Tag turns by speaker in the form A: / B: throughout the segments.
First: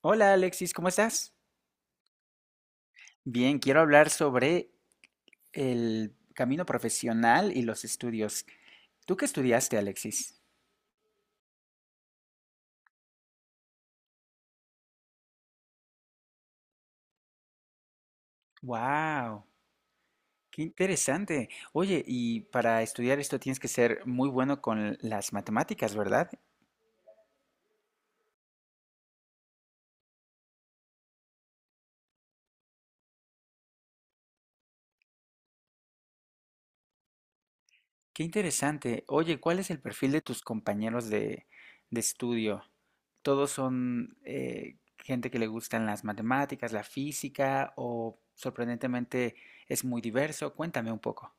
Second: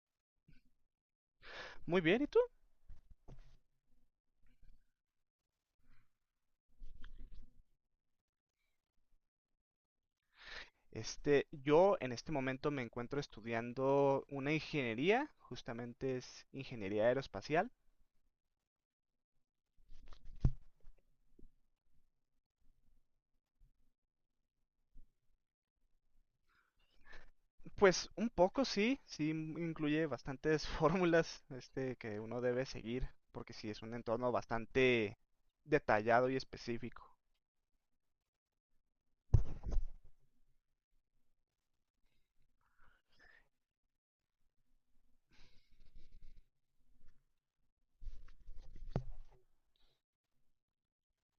A: Hola Alexis, ¿cómo estás?
B: Muy bien, ¿y tú?
A: Bien, quiero hablar sobre el camino profesional y los estudios. ¿Tú qué estudiaste, Alexis?
B: Yo en este momento me encuentro estudiando una ingeniería, justamente es ingeniería aeroespacial.
A: Wow, qué interesante. Oye, y para estudiar esto tienes que ser muy bueno con las matemáticas, ¿verdad?
B: Pues un poco sí, sí incluye bastantes fórmulas, que uno debe seguir, porque sí es un entorno bastante detallado y específico.
A: Qué interesante. Oye, ¿cuál es el perfil de tus compañeros de estudio? ¿Todos son gente que le gustan las matemáticas, la física o sorprendentemente es muy diverso? Cuéntame un poco.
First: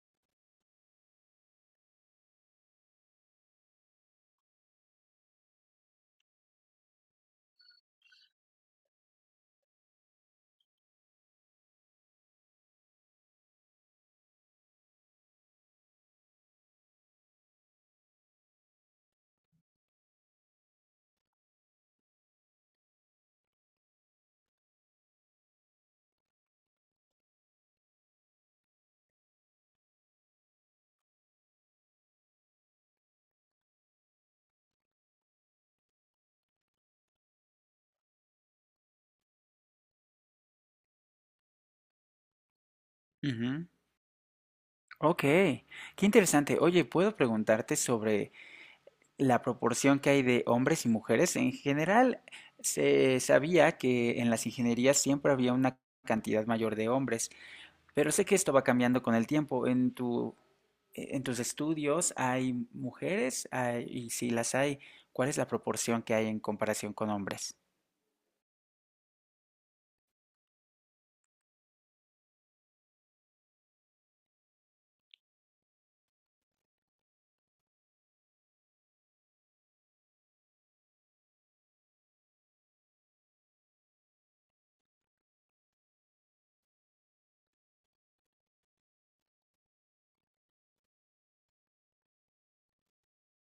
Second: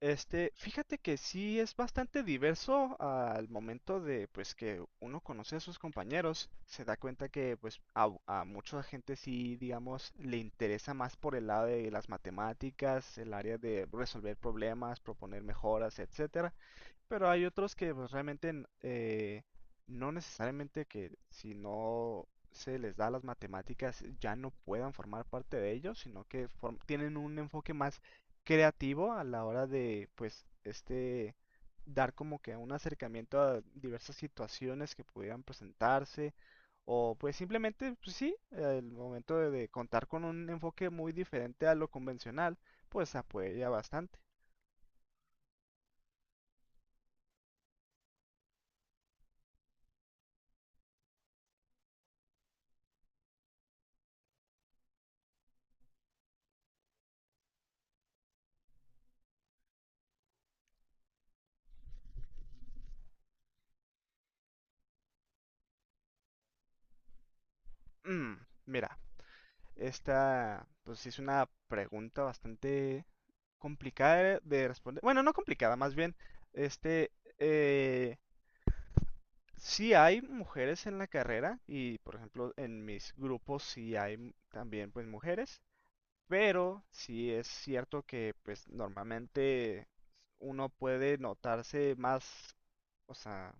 B: Fíjate que sí es bastante diverso al momento de pues que uno conoce a sus compañeros, se da cuenta que pues a mucha gente sí, digamos, le interesa más por el lado de las matemáticas, el área de resolver problemas, proponer mejoras, etcétera. Pero hay otros que pues, realmente no necesariamente que si no se les da las matemáticas ya no puedan formar parte de ellos, sino que tienen un enfoque más creativo a la hora de pues dar como que un acercamiento a diversas situaciones que pudieran presentarse o pues simplemente pues, sí, el momento de contar con un enfoque muy diferente a lo convencional, pues apoya bastante.
A: Ok, qué interesante. Oye, ¿puedo preguntarte sobre la proporción que hay de hombres y mujeres? En general, se sabía que en las ingenierías siempre había una cantidad mayor de hombres, pero sé que esto va cambiando con el tiempo. En tus estudios, ¿hay mujeres? Y si las hay, ¿cuál es la proporción que hay en comparación con hombres?
B: Mm, mira. Pues sí es una pregunta bastante complicada de responder. Bueno, no complicada, más bien, este, eh, sí hay mujeres en la carrera y, por ejemplo, en mis grupos sí hay también, pues, mujeres, pero sí es cierto que, pues, normalmente uno puede notarse más, o sea,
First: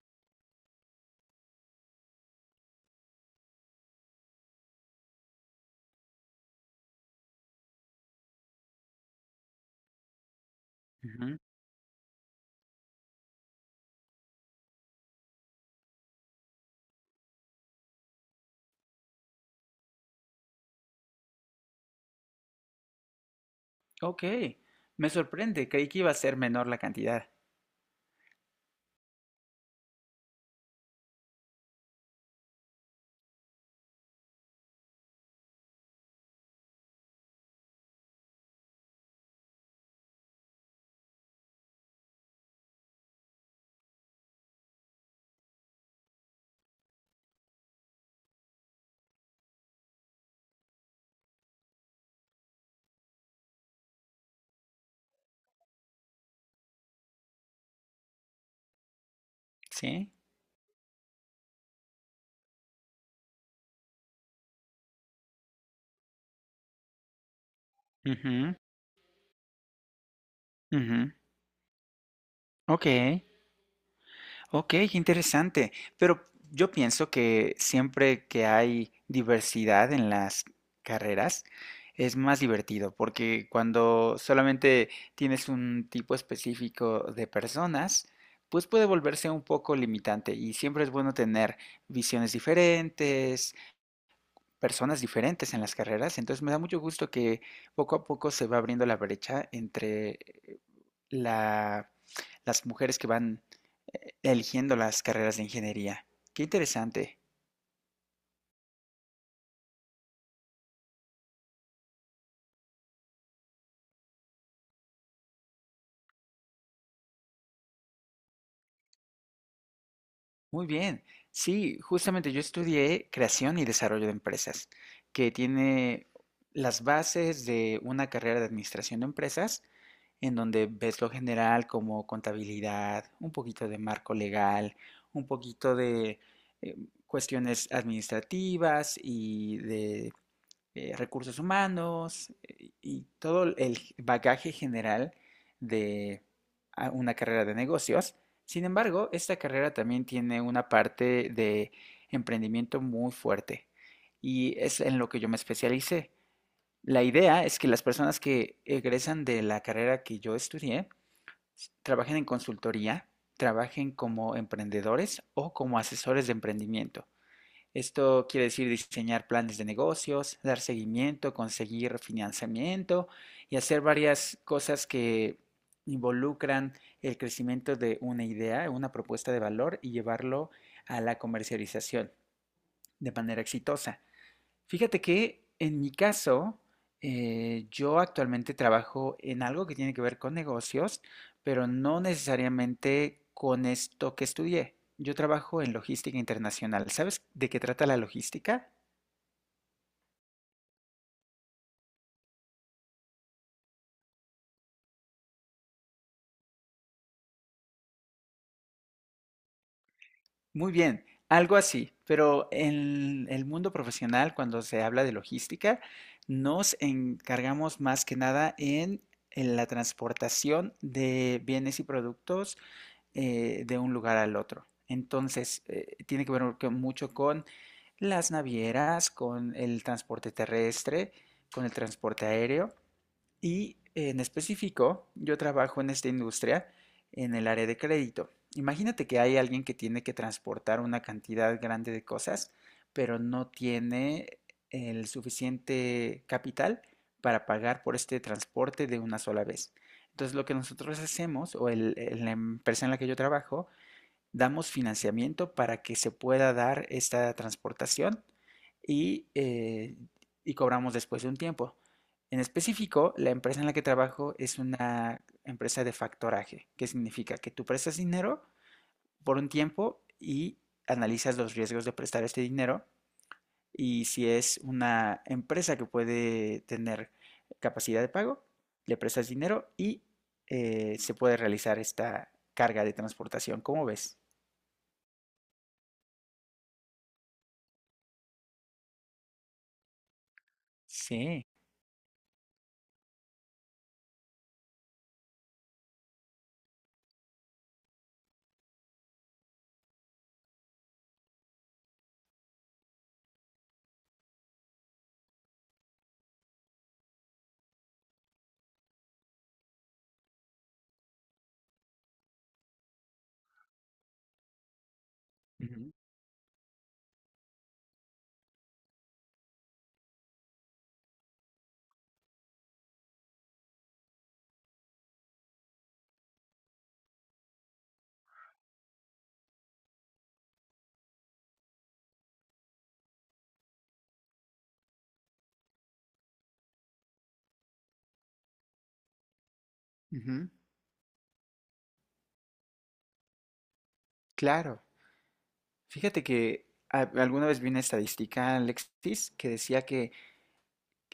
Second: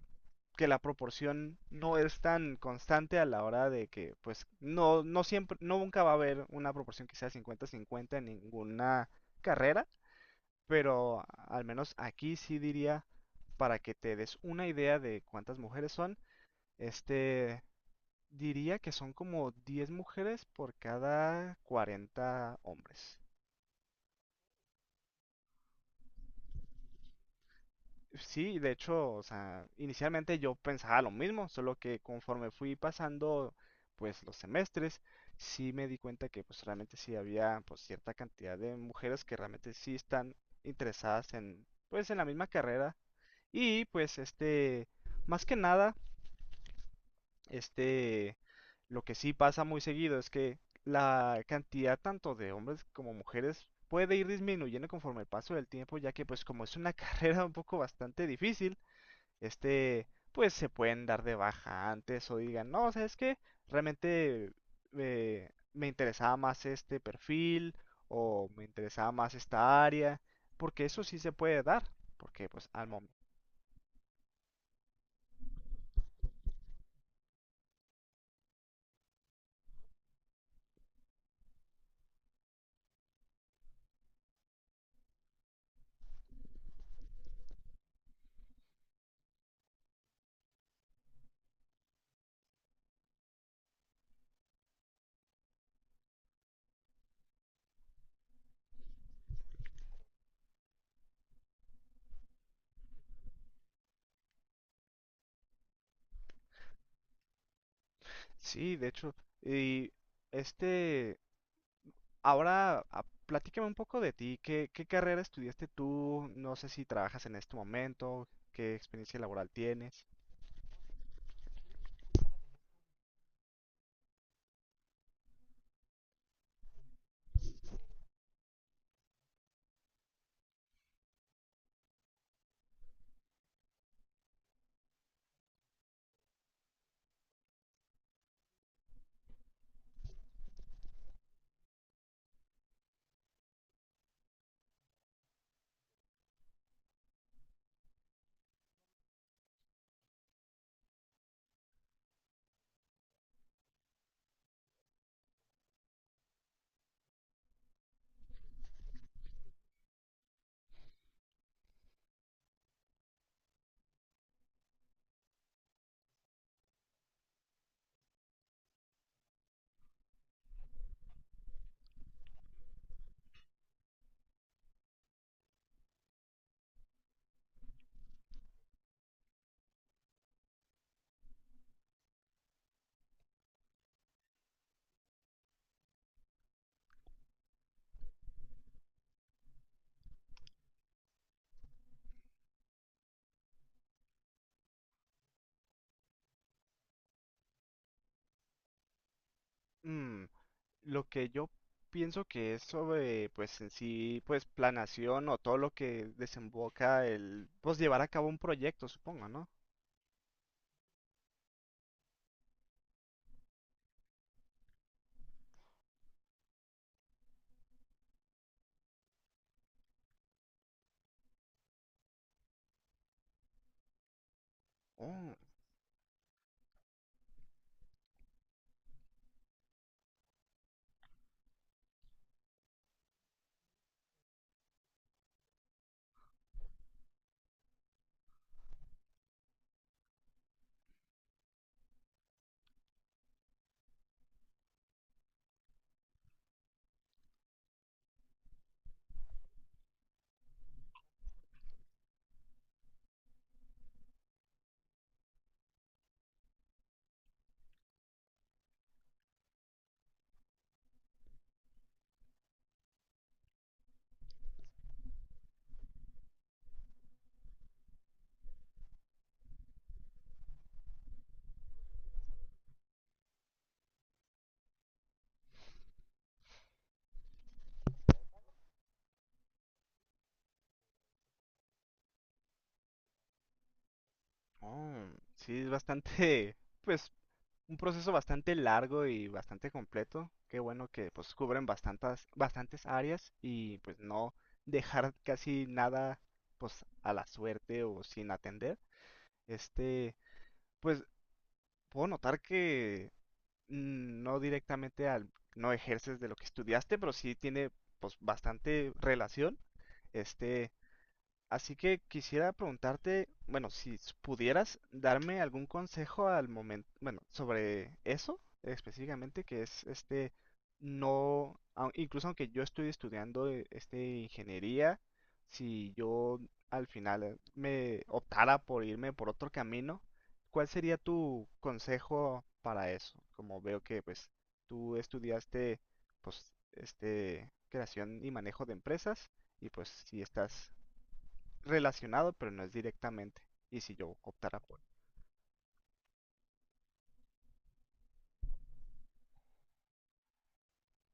B: que la proporción no es tan constante a la hora de que, pues, no, no siempre, no nunca va a haber una proporción que sea 50-50 en ninguna carrera, pero
A: Ujú.
B: al menos aquí sí diría, para que te des una idea de cuántas mujeres son, este, diría que son como 10 mujeres por cada 40 hombres.
A: Ok, me sorprende. Creí que iba a ser menor la cantidad.
B: Sí, de hecho, o sea, inicialmente yo pensaba lo mismo, solo que conforme fui pasando, pues, los semestres, sí me di cuenta que, pues, realmente sí había, pues, cierta cantidad de mujeres que realmente sí están interesadas en, pues, en la misma carrera. Y, pues, más que nada, este, lo que sí pasa muy seguido es que la cantidad tanto de hombres como mujeres puede ir disminuyendo conforme el paso del tiempo, ya que, pues, como es una carrera un poco bastante difícil, este,
A: ¿Sí?
B: pues se pueden dar de baja antes o digan, no, ¿sabes qué? Realmente me interesaba más este perfil o
A: Ujú,
B: me interesaba más esta área, porque eso
A: ujú.
B: sí se puede dar, porque pues al
A: Ok.
B: momento.
A: Ok, interesante. Pero yo pienso que siempre que hay diversidad en las carreras es más divertido, porque cuando solamente tienes un tipo específico de personas, pues puede volverse un poco limitante y siempre es bueno tener visiones diferentes, personas diferentes en las carreras. Entonces me da mucho gusto que poco a poco se va abriendo la brecha entre la, las mujeres que van eligiendo las carreras de ingeniería. Qué interesante.
B: Sí, de hecho, y este, ahora platícame un poco de ti, ¿qué, qué carrera estudiaste tú? No sé si trabajas en este momento, qué experiencia laboral tienes.
A: Muy bien. Sí, justamente yo estudié creación y desarrollo de empresas, que tiene las bases de una carrera de administración de empresas, en donde ves lo general como contabilidad, un poquito de marco legal, un poquito de eh, cuestiones administrativas y de recursos humanos y todo el bagaje general de una carrera de negocios. Sin embargo, esta carrera también tiene una parte de emprendimiento muy fuerte y es en lo que yo me especialicé. La idea es que las personas que egresan de la carrera que yo estudié trabajen en consultoría, trabajen como emprendedores o como asesores de emprendimiento. Esto quiere decir diseñar planes de negocios, dar seguimiento, conseguir financiamiento y hacer varias cosas que involucran el crecimiento de una idea, una propuesta de valor y llevarlo a la comercialización de manera exitosa. Fíjate que en mi caso, yo actualmente trabajo en algo que tiene que ver con negocios, pero no necesariamente con esto que estudié. Yo trabajo en logística internacional. ¿Sabes de qué trata la logística?
B: Mm, lo que yo pienso que es sobre, pues en sí, pues planación o todo lo que desemboca el, pues llevar a cabo un proyecto, supongo, ¿no?
A: Muy bien, algo así, pero en el mundo profesional, cuando se habla de logística, nos encargamos más que nada en la transportación de bienes y productos de un lugar al otro.
B: Oh,
A: Entonces, tiene que ver mucho con las navieras, con el transporte terrestre, con el transporte aéreo y en específico, yo trabajo en esta industria en el área de crédito. Imagínate que hay alguien que tiene que transportar una cantidad grande de cosas, pero no tiene el suficiente capital para pagar por este transporte de una sola vez. Entonces, lo que nosotros hacemos, o la empresa en la que yo trabajo, damos financiamiento para que se pueda dar esta transportación y, eh, y cobramos después de un tiempo. En específico, la empresa en la que trabajo es una empresa de factoraje, que significa que tú prestas dinero por un tiempo y analizas los riesgos de prestar este dinero y si es una empresa que puede tener capacidad de pago, le prestas dinero y se puede realizar esta carga de transportación. ¿Cómo ves?
B: oh, sí, es bastante, pues un proceso bastante largo y bastante completo. Qué bueno que pues
A: Sí.
B: cubren bastantes, bastantes áreas y pues no dejar casi nada pues a la suerte o sin atender. Este, pues puedo notar que no directamente no ejerces de lo que estudiaste, pero sí tiene pues bastante relación. este Así que quisiera preguntarte, bueno, si pudieras darme algún
A: Ujú,
B: consejo al momento, bueno, sobre eso específicamente, que es no, incluso aunque yo estoy estudiando ingeniería, si yo al final me optara por irme por otro camino, ¿cuál sería tu consejo para eso? Como veo que pues tú estudiaste pues creación y manejo de empresas y pues si
A: ujú,
B: estás relacionado, pero no es directamente. Y si yo optara por.
A: claro. Fíjate que alguna vez vi una estadística, Alexis, que decía que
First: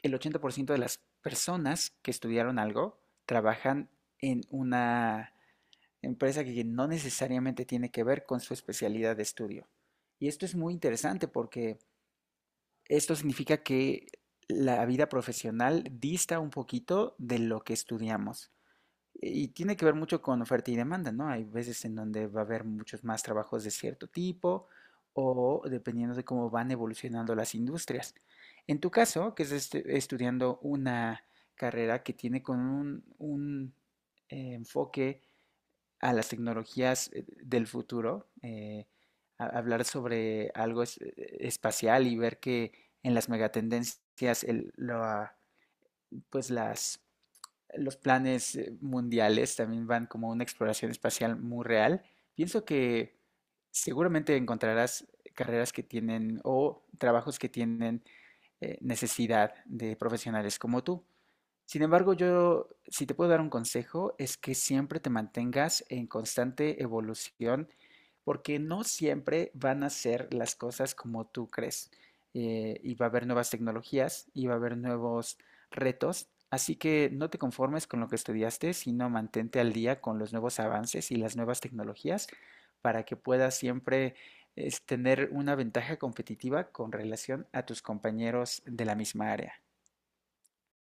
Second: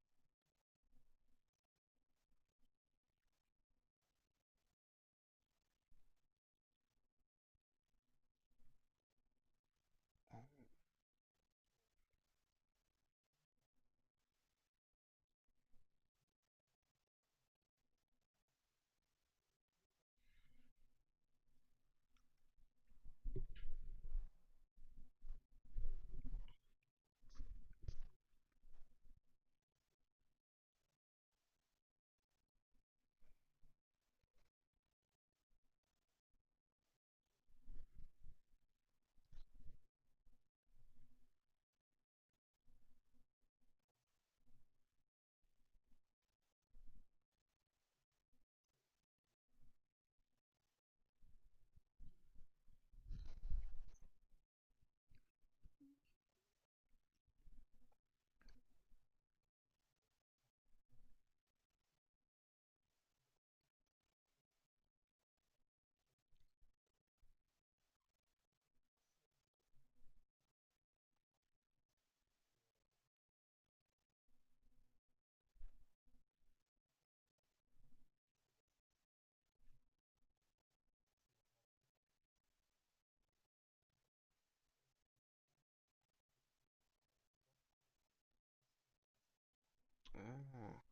A: el 80% de las personas que estudiaron algo trabajan en una empresa que no necesariamente tiene que ver con su especialidad de estudio. Y esto es muy interesante porque esto significa que la vida profesional dista un poquito de lo que estudiamos. Y tiene que ver mucho con oferta y demanda, ¿no? Hay veces en donde va a haber muchos más trabajos de cierto tipo o dependiendo de cómo van evolucionando las industrias. En tu caso, que estás estudiando una carrera que tiene con un, enfoque a las tecnologías del futuro, hablar sobre algo espacial y ver que en las megatendencias pues las los planes mundiales también van como una exploración espacial muy real. Pienso que seguramente encontrarás carreras que tienen o trabajos que tienen necesidad de profesionales como tú. Sin embargo, yo, si te puedo dar un consejo, es que siempre te mantengas en constante evolución, porque no siempre van a ser las cosas como tú crees. Y va a haber nuevas tecnologías y va a haber nuevos retos. Así que no te conformes con lo que estudiaste, sino mantente al día con los nuevos avances y las nuevas tecnologías para que puedas siempre tener una ventaja competitiva con relación a tus compañeros de la misma área.
B: Ah,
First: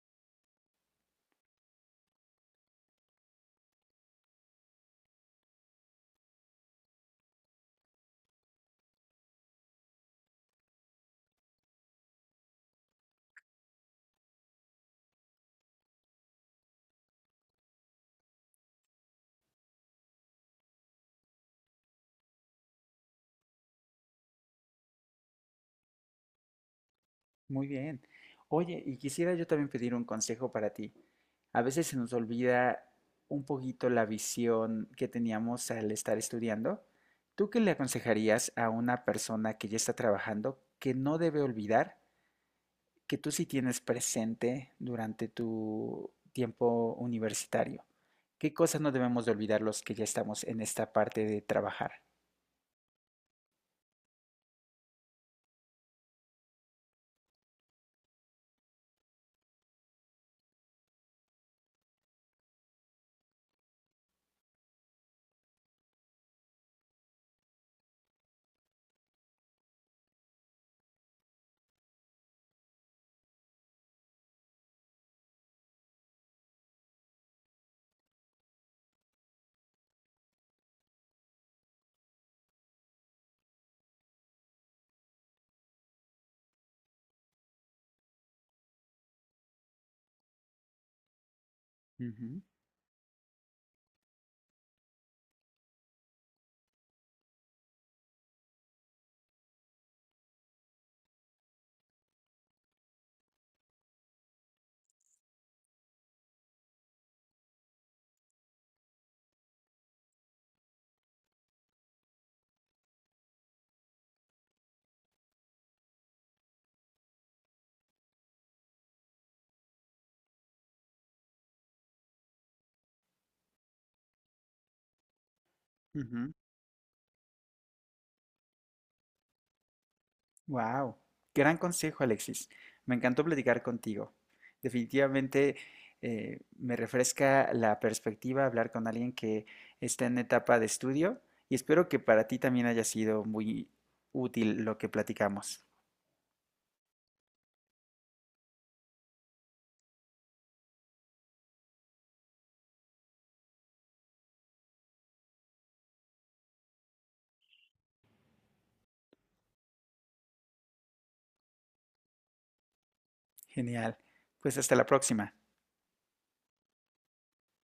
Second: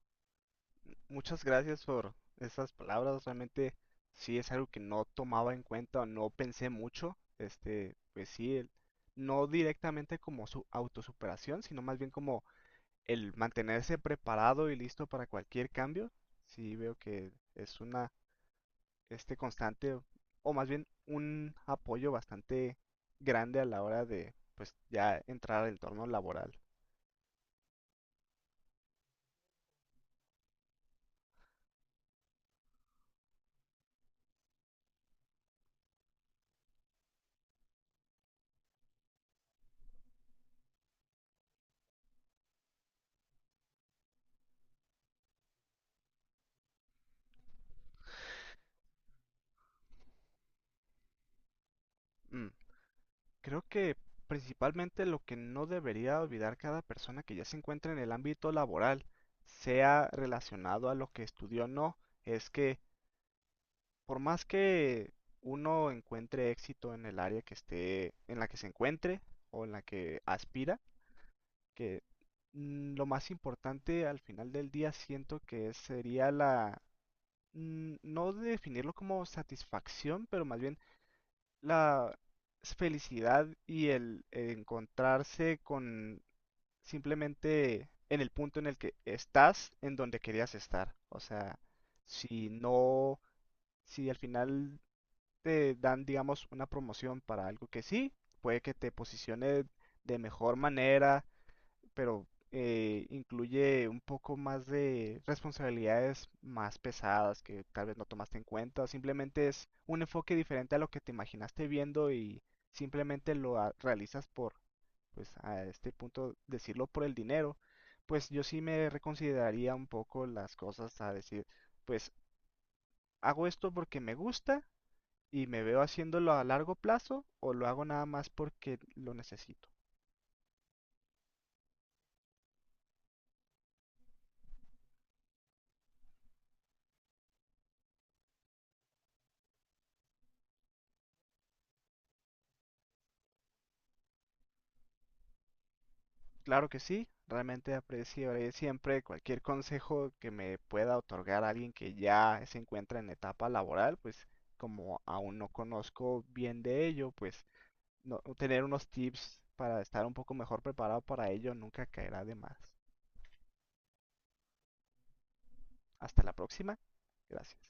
B: muchas gracias por esas palabras, realmente sí es algo que no tomaba en cuenta o no pensé mucho. Pues sí, no directamente como su autosuperación, sino más bien como el mantenerse preparado y listo para cualquier cambio. Sí veo que es una, constante, o más bien un apoyo bastante grande a la hora de, pues ya entrar al entorno laboral.
A: Muy bien. Oye, y quisiera yo también pedir un consejo para ti. A veces se nos olvida un poquito la visión que teníamos al estar estudiando. ¿Tú qué le aconsejarías a una persona que ya está trabajando que no debe olvidar que tú sí tienes presente durante tu tiempo universitario? ¿Qué cosas no debemos de olvidar los que ya estamos en esta parte de trabajar?
B: Mm. Creo que principalmente lo que no debería olvidar cada persona que ya se encuentra en el ámbito laboral, sea relacionado a lo que estudió o no, es que por más que uno encuentre éxito en el área que esté, en la que se encuentre o en la que aspira, que lo más importante al final del día siento que sería la, no definirlo como satisfacción, pero más bien la felicidad y el encontrarse con simplemente en el punto en el que estás, en donde querías estar. O sea,
A: Ujú,
B: si no, si al final te dan, digamos, una promoción para algo que sí, puede que te posicione de mejor manera pero incluye un poco más de responsabilidades más pesadas que tal vez no tomaste en cuenta. Simplemente es un enfoque diferente a lo que te imaginaste viendo y simplemente lo realizas por, pues a este punto, decirlo por el dinero. Pues yo sí me reconsideraría un poco las cosas a decir, pues hago esto porque me gusta y me veo
A: ujú.
B: haciéndolo a largo plazo o lo hago nada más porque lo necesito.
A: Wow, gran consejo, Alexis. Me encantó platicar contigo. Definitivamente me refresca la perspectiva hablar con alguien que está en etapa de estudio y espero que para ti también haya sido muy útil lo que platicamos.
B: Claro que sí, realmente apreciaré siempre cualquier consejo que me pueda otorgar alguien que ya se encuentra en etapa laboral, pues como aún no conozco bien de ello, pues no, tener unos tips para estar un poco mejor preparado para ello nunca caerá de más.
A: Genial. Pues hasta la próxima.
B: Hasta la próxima. Gracias.